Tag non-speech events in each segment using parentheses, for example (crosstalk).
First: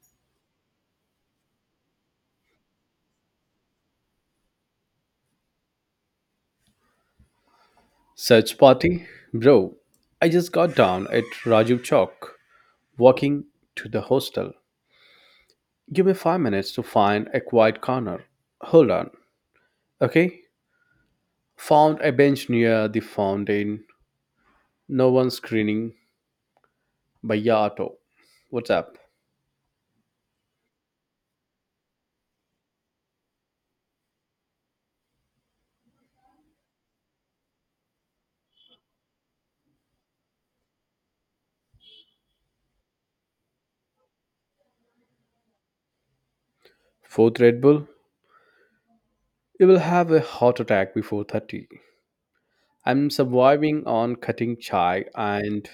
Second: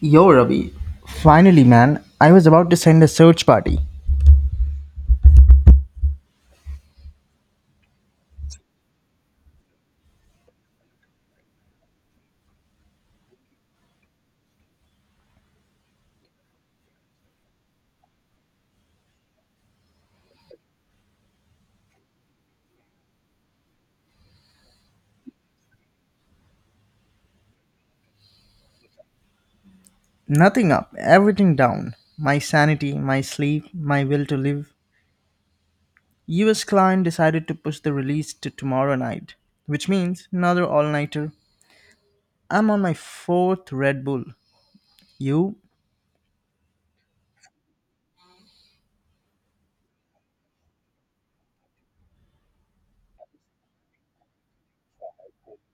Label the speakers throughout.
Speaker 1: Yo, Ravi. Finally, man. I was about to send a search party.
Speaker 2: Search party? Bro, I just got down at Rajiv Chowk, walking to the hostel. Give me 5 minutes to find a quiet corner. Hold on, okay? Found a bench near the fountain. No one screaming. By Yato. What's up?
Speaker 1: Nothing up, everything down. My sanity, my sleep, my will to live. US client decided to push the release to tomorrow night, which means another all nighter. I'm on my fourth Red Bull. You,
Speaker 2: Fourth Red Bull? You will have a heart attack before 30. I'm surviving on cutting chai and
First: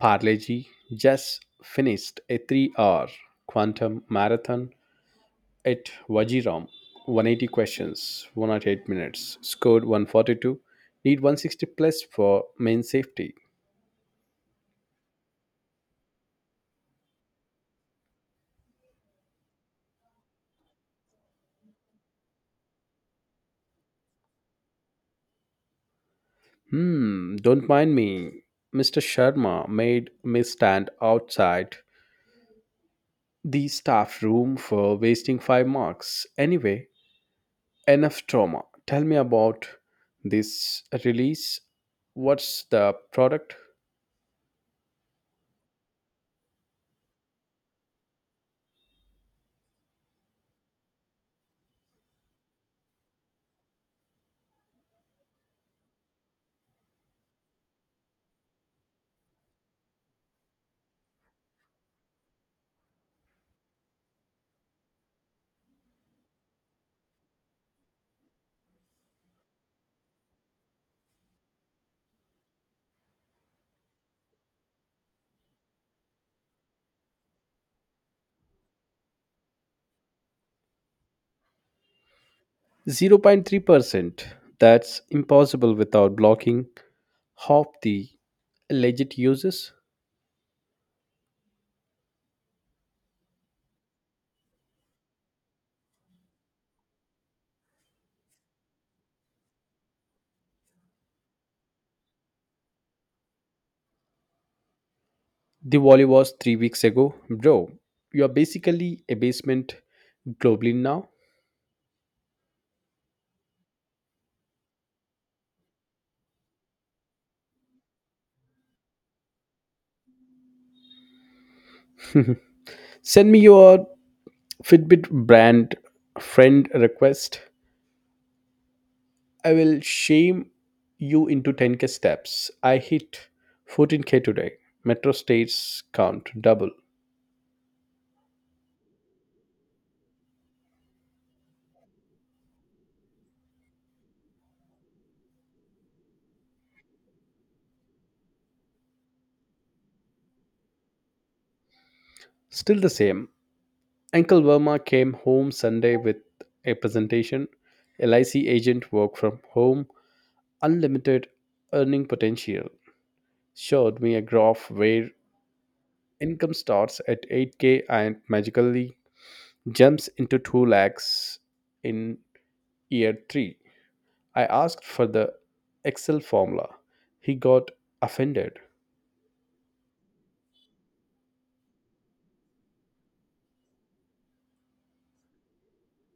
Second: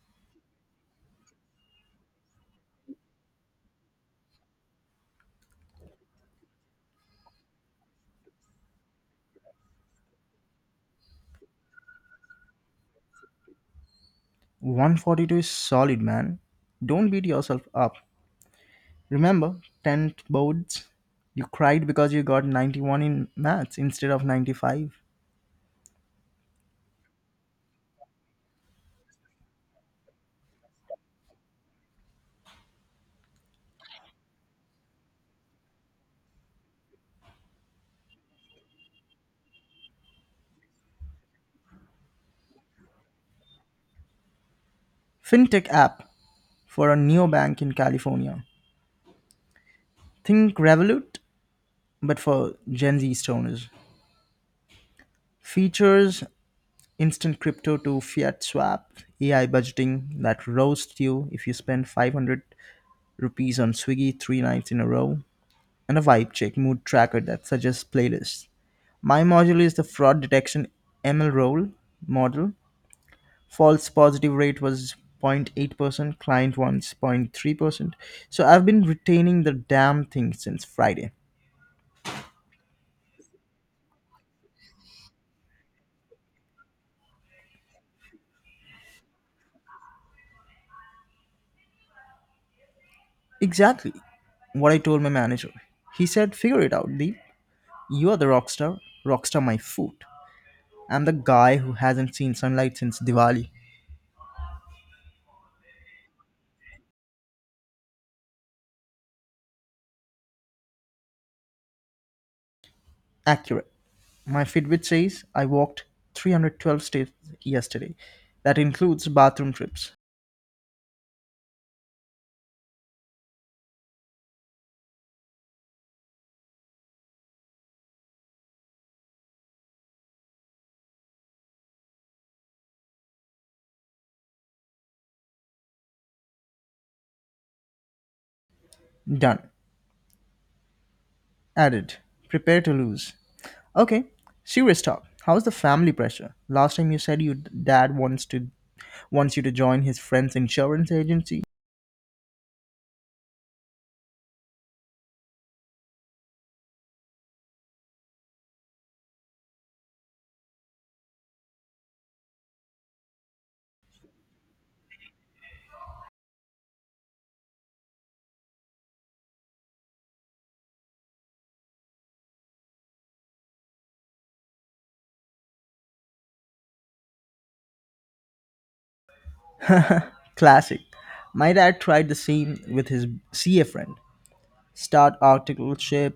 Speaker 2: Parleji. Just finished a 3 hour quantum marathon at Vajiram, 180 questions, 108 minutes, scored 142, need 160 plus for main safety.
Speaker 1: 142 is solid, man. Don't beat yourself up. Remember, tenth boards? You cried because you got 91 in maths instead of 95.
Speaker 2: Hmm, don't mind me. Mr. Sharma made me stand outside the staff room for wasting five marks. Anyway, enough trauma. Tell me about this release. What's the product?
Speaker 1: Fintech app. For a neobank in California. Think Revolut, but for Gen Z stoners. Features instant crypto to fiat swap, AI budgeting that roasts you if you spend 500 rupees on Swiggy three nights in a row, and a vibe check mood tracker that suggests playlists. My module is the fraud detection ML role model. False positive rate was 0.8%, client wants 0.3%. So I've been retaining the damn thing since Friday.
Speaker 2: 0.3%. That's impossible without blocking half the legit uses.
Speaker 1: Exactly what I told my manager. He said, Figure it out, Deep. You are the rockstar. Rockstar, my foot. I'm the guy who hasn't seen sunlight since Diwali.
Speaker 2: Diwali was 3 weeks ago. Bro, you are basically a basement globally now.
Speaker 1: Accurate. My Fitbit says I walked 312 steps yesterday. That includes bathroom trips.
Speaker 2: (laughs) Send me your Fitbit brand friend request. I will shame you into 10K steps. I hit 14K today. Metro states count double.
Speaker 1: Done. Added. Prepare to lose. Okay, serious talk. How's the family pressure? Last time you said your dad wants you to join his friend's insurance agency.
Speaker 2: Still the same. Uncle Verma came home Sunday with a presentation. LIC agent work from home, unlimited earning potential. Showed me a graph where income starts at 8K and magically jumps into 2 lakhs in year 3. I asked for the Excel formula. He got offended.
Speaker 1: Classic. My dad tried the same with his CA friend. Start articleship,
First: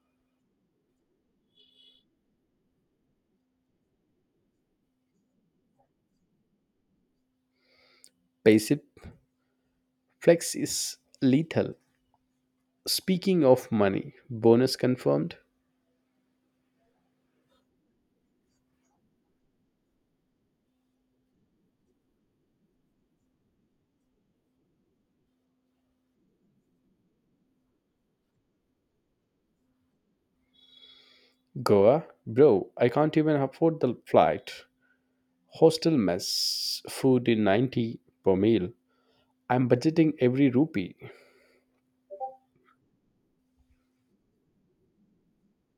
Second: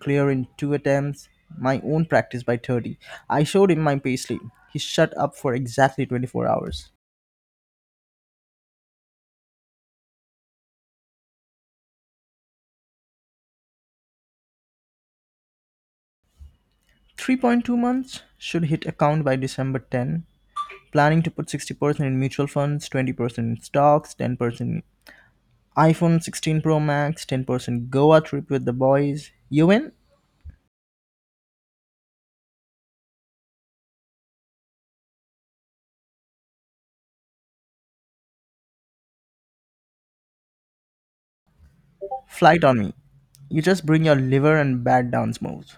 Speaker 1: clear in two attempts, my own practice by 30. I showed him my payslip. He shut up for exactly 24 hours.
Speaker 2: Passive flex is lethal. Speaking of money, bonus confirmed.
Speaker 1: 3.2 months should hit account by December 10. Planning to put 60% in mutual funds, 20% in stocks, 10% in iPhone 16 Pro Max, 10% Goa trip with the boys. You win?
Speaker 2: Goa? Bro, I can't even afford the flight. Hostel mess, food in 90 per meal. I'm budgeting every rupee.
Speaker 1: Flight on me. You just bring your liver and bat down smooth.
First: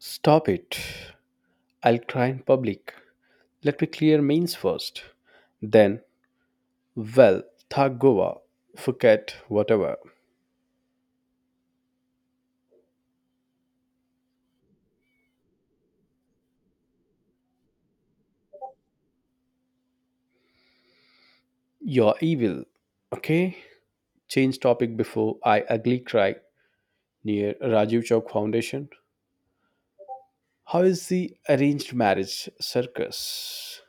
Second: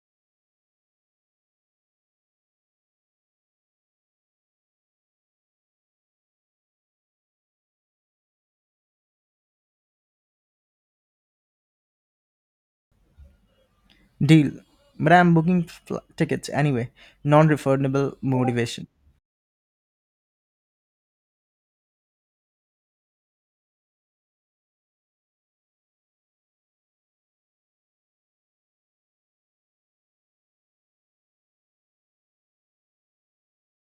Speaker 2: Stop it. I'll cry in public. Let me clear Mainz first. Then, well, thank Goa. Forget whatever.
Speaker 1: Deal. But I'm booking tickets anyway. Non refundable motivation.
Speaker 2: You're evil. Okay? Change topic before I ugly cry near Rajiv Chowk Foundation. How is the arranged marriage circus?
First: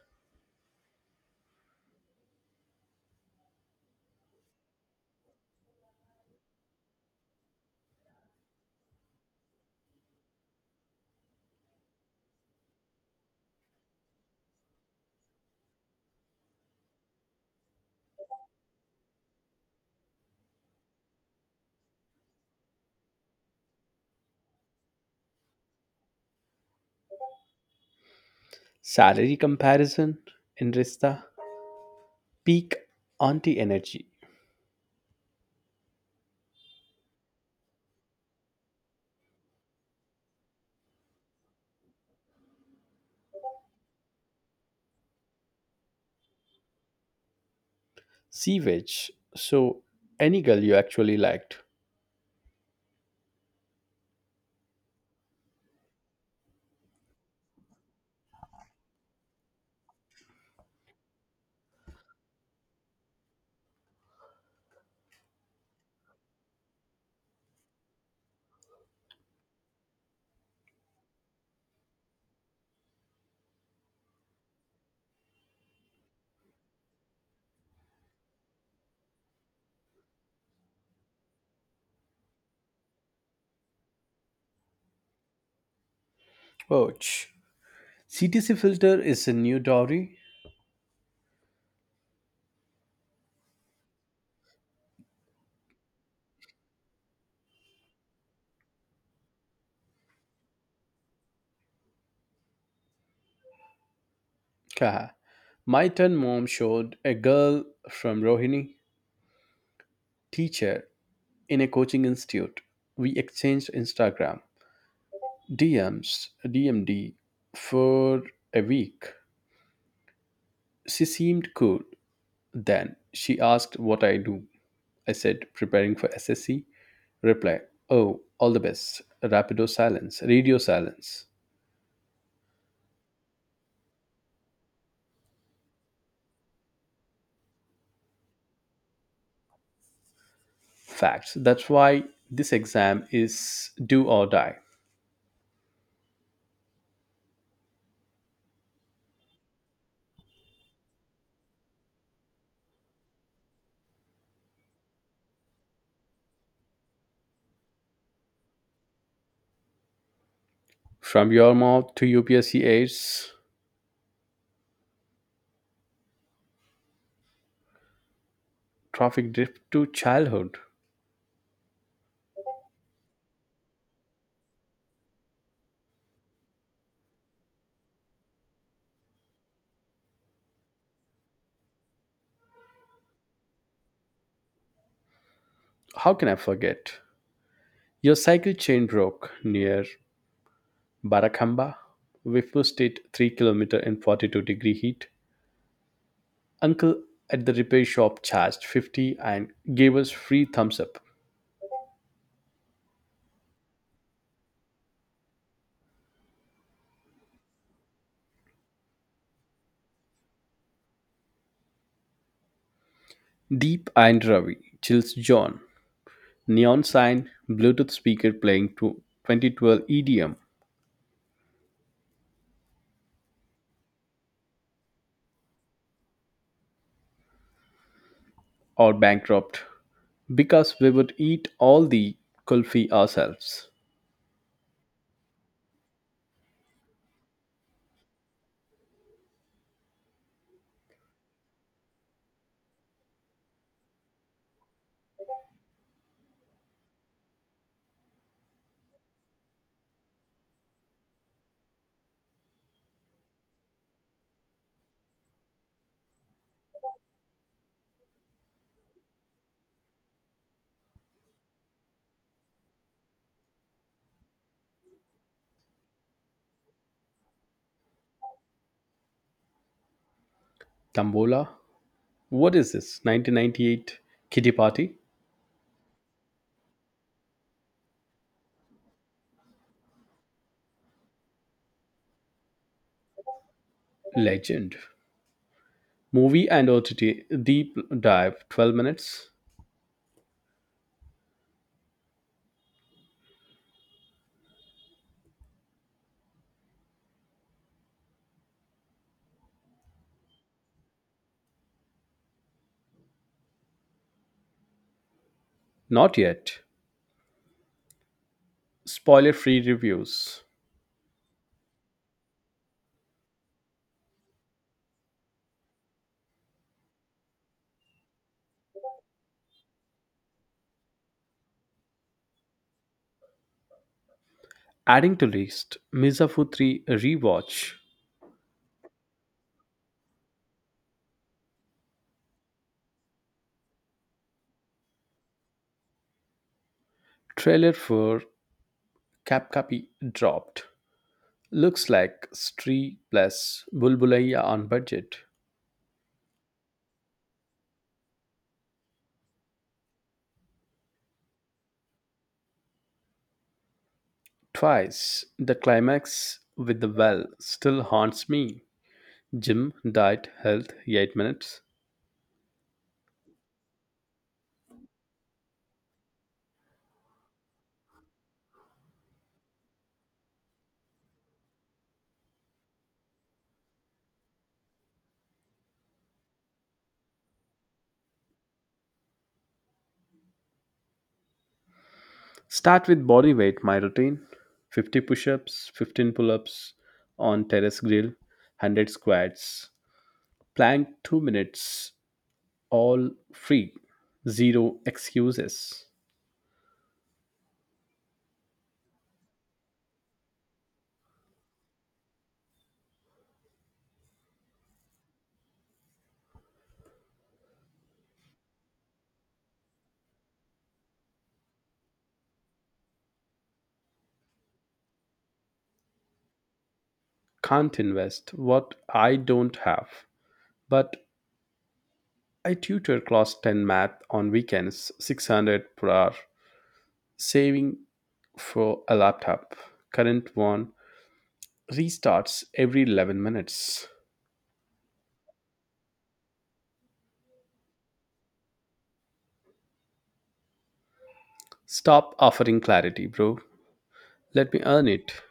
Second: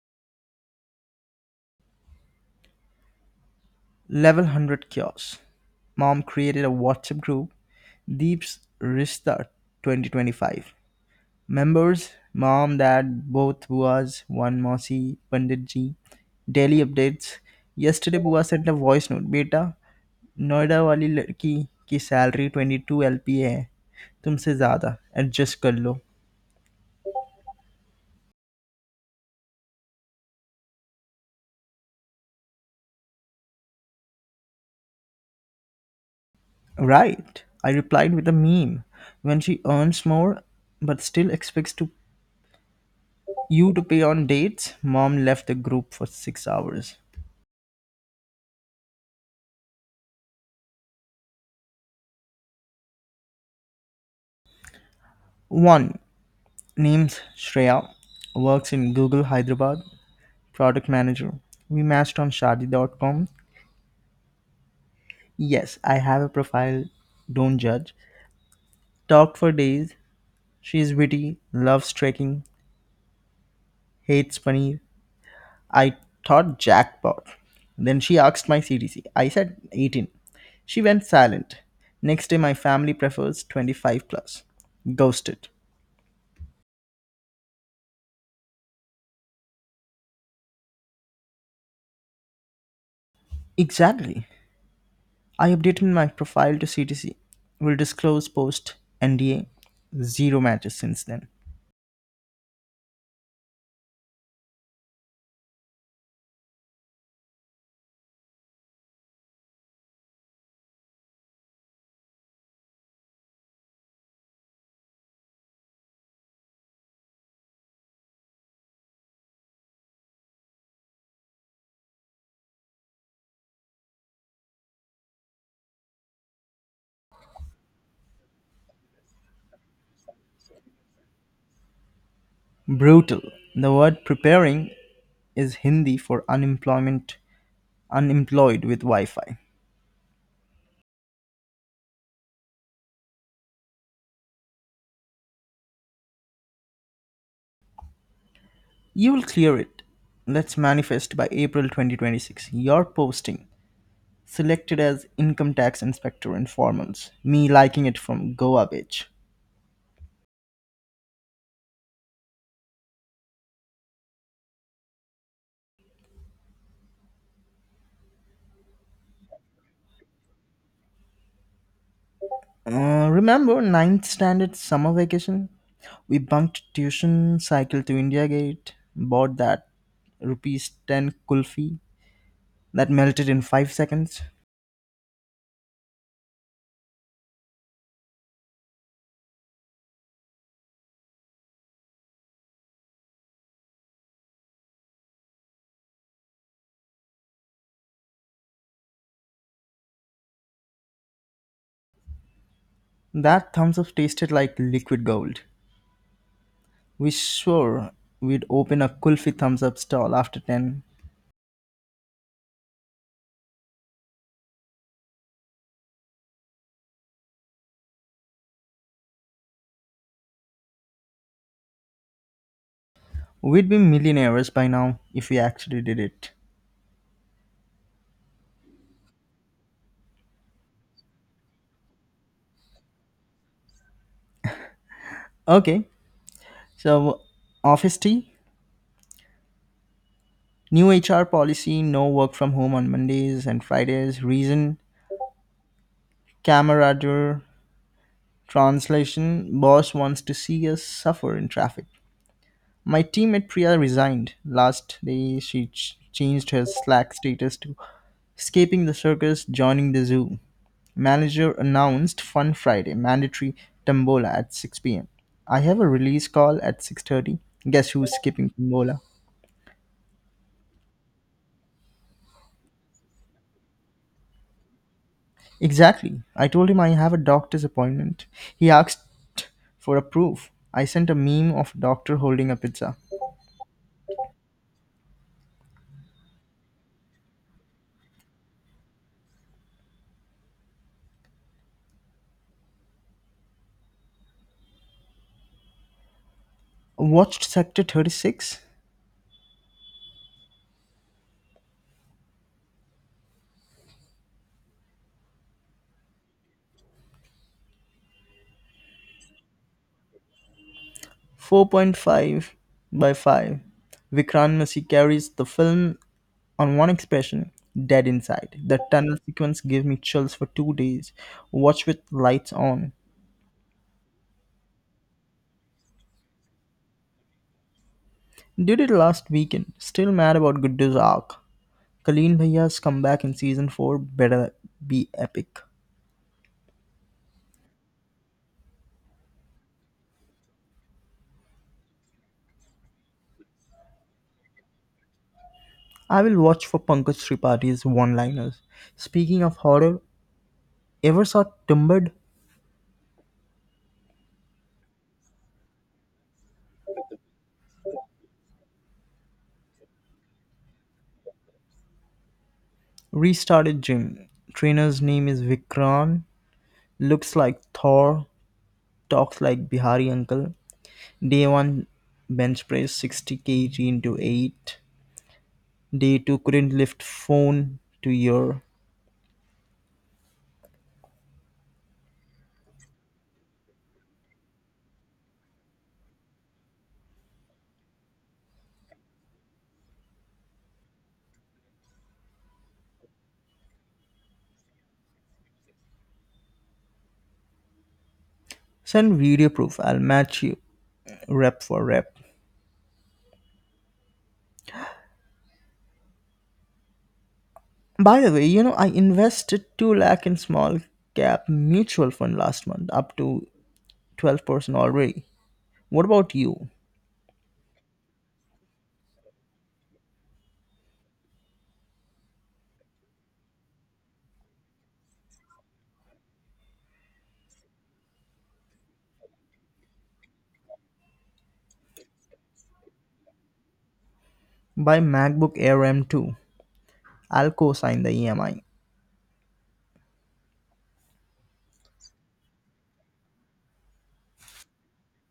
Speaker 1: Level 100 kiosk. Mom created a WhatsApp group. Deep's Restart 2025. Members Mom, Dad, both Buas, one Mossy, Pandit Ji. Daily updates. Yesterday, Bua sent a voice note. बेटा नोएडा वाली लड़की की salary 22 LP है तुमसे ज़्यादा adjust कर लो
Speaker 2: Salary comparison in Rista? Peak anti energy.
Speaker 1: Right, I replied with a meme. When she earns more but still expects to you to pay on dates, mom left the group for 6 hours.
Speaker 2: Sewage. So, any girl you actually liked?
Speaker 1: 1. Name's Shreya. Works in Google Hyderabad. Product manager. We matched on shadi.com. Yes, I have a profile. Don't judge. Talked for days. She is witty, loves trekking, hates paneer. I thought jackpot. Then she asked my CTC. I said 18. She went silent. Next day, my family prefers 25 plus. Ghosted.
Speaker 2: Ouch. CTC filter is a new dowry.
Speaker 1: Exactly. I updated my profile to CTC. Will disclose post NDA. Zero matches since then.
Speaker 2: Kaha. My 10 mom showed a girl from Rohini, teacher in a coaching institute. We exchanged Instagram, DMs, DMD for a week. She seemed cool. Then she asked what I do. I said preparing for SSC. Reply, oh, all the best. Rapido silence, radio silence.
Speaker 1: Brutal. The word preparing is Hindi for unemployment, unemployed with Wi Fi.
Speaker 2: Facts. That's why this exam is do or die.
Speaker 1: You will clear it. Let's manifest by April 2026. Your posting selected as income tax inspector informals. Me liking it from Goa Beach.
Speaker 2: From your mouth to UPSC aides. Traffic drift to childhood.
Speaker 1: Remember ninth standard summer vacation? We bunked tuition, cycled to India Gate, bought that rupees 10 kulfi that melted in 5 seconds.
Speaker 2: How can I forget? Your cycle chain broke near Barakamba. We pushed it 3 km in 42-degree heat. Uncle at the repair shop charged 50 and gave us free thumbs up.
Speaker 1: That thumbs up tasted like liquid gold. We swore we'd open a kulfi thumbs up stall after 10.
Speaker 2: Deep and Ravi, Chills John, Neon Sign, Bluetooth speaker playing to 2012 EDM.
Speaker 1: We'd be millionaires by now if we actually did it.
Speaker 2: Or bankrupt because we would eat all the kulfi ourselves.
Speaker 1: Okay, so office tea, new HR policy, no work from home on Mondays and Fridays. Reason, camaraderie, Translation Boss wants to see us suffer in traffic. My teammate Priya resigned. Last day, she changed her Slack status to escaping the circus, joining the zoo. Manager announced Fun Friday, mandatory tombola at 6 p.m. I have a release call at 6:30. Guess who's skipping tombola?
Speaker 2: Tambola, what is this? 1998 Kitty Party?
Speaker 1: Exactly. I told him I have a doctor's appointment. He asked for a proof. I sent a meme of a doctor holding a pizza.
Speaker 2: Legend. Movie and OTT deep dive 12 minutes?
Speaker 1: Watched Sector 36?
Speaker 2: Not yet. Spoiler free reviews.
Speaker 1: 4.5 by 5, Vikrant Masi carries the film on one expression dead inside. The tunnel sequence gave me chills for 2 days. Watch with lights on.
Speaker 2: Adding to list Mizafu 3 rewatch.
Speaker 1: Did it last weekend. Still mad about Guddu's arc. Colleen Bhaya's comeback in season 4 better be epic.
Speaker 2: Trailer for Cap Copy dropped. Looks like Stree plus Bulbulaya on budget.
Speaker 1: I will watch for Pankaj Tripathi one liners. Speaking of horror, ever saw Timbered?
Speaker 2: Twice. The climax with the well still haunts me. Jim died health 8 minutes.
Speaker 1: Restarted gym. Trainer's name is Vikran. Looks like Thor talks like Bihari uncle. Day one bench press 60 kg into 8. Day two couldn't lift phone to ear.
Speaker 2: Start with body weight, my routine 50 push ups, 15 pull ups on terrace grill, 100 squats, plank 2 minutes, all free, zero excuses.
Speaker 1: Send video proof. I'll match you rep for rep. By the way, you know I invested 2 lakh in small cap mutual fund last month up to 12% already. What about you?
Speaker 2: Can't invest what I don't have. But I tutor class 10 math on weekends, 600 per hour, saving for a laptop. Current one restarts every 11 minutes.
Speaker 1: Buy MacBook Air M2. I'll co-sign the EMI.
Speaker 2: Stop offering clarity, bro. Let me earn it.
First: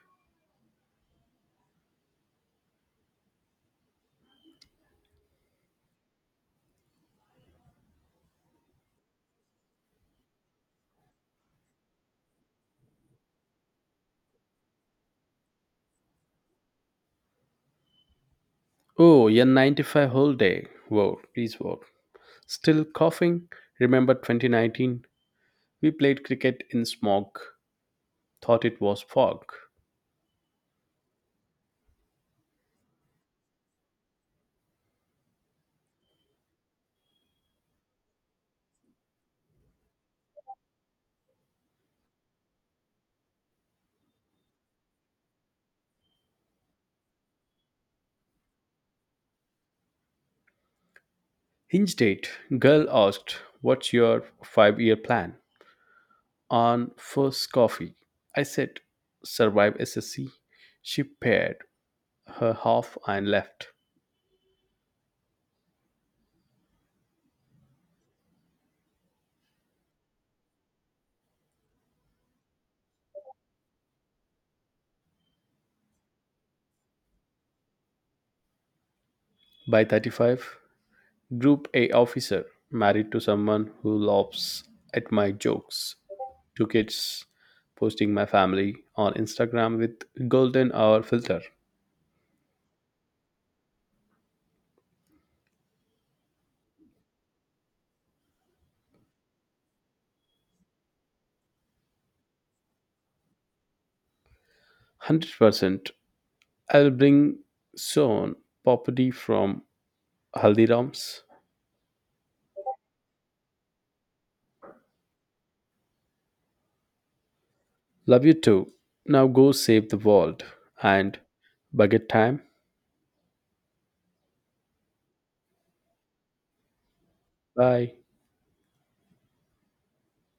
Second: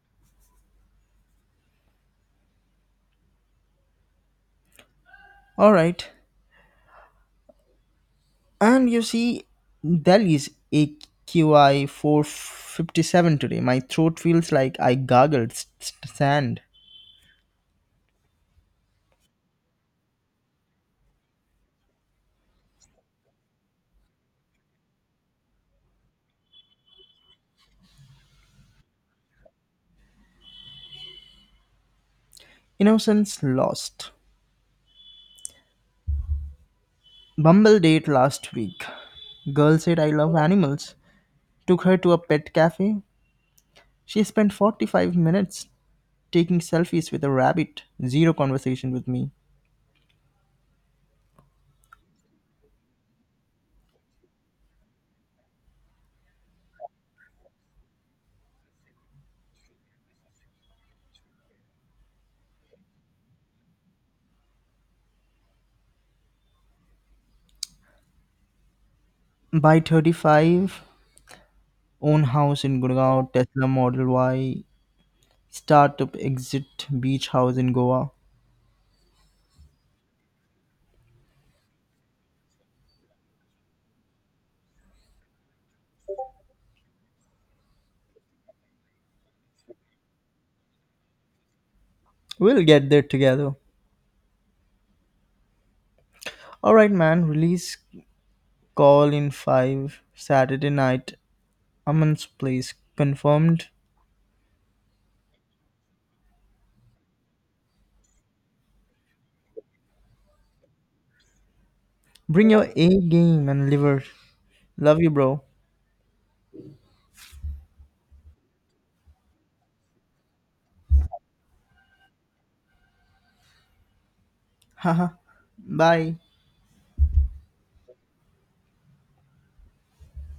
Speaker 1: All right. And you see, Delhi's AQI 457 today. My throat feels like I gargled sand.
Speaker 2: Oh, N95 whole day. Wow, please wow. Still coughing? Remember 2019? We played cricket in smog. Thought it was fog.
Speaker 1: Innocence lost. Bumble date last week. Girl said I love animals. Took her to a pet cafe. She spent 45 minutes taking selfies with a rabbit. Zero conversation with me.
Speaker 2: Hinge date. Girl asked, what's your 5 year plan? On first coffee. I said, survive SSC. She paired her half and left.
Speaker 1: By 35, own house in Gurgaon, Tesla Model Y, startup exit, beach house in Goa.
Speaker 2: By 35, Group A officer, married to someone who laughs at my jokes, two kids posting my family on Instagram with golden hour filter.
Speaker 1: We'll get there together. Alright, man, release call in 5 Saturday night. Aman's place confirmed.
Speaker 2: 100%. I'll bring soon property from Haldirams.
Speaker 1: Bring your A game and liver. Love you, bro.
Speaker 2: Love you too. Now go save the world and bucket time.
Speaker 1: (laughs) Haha. Bye.
Speaker 2: Bye.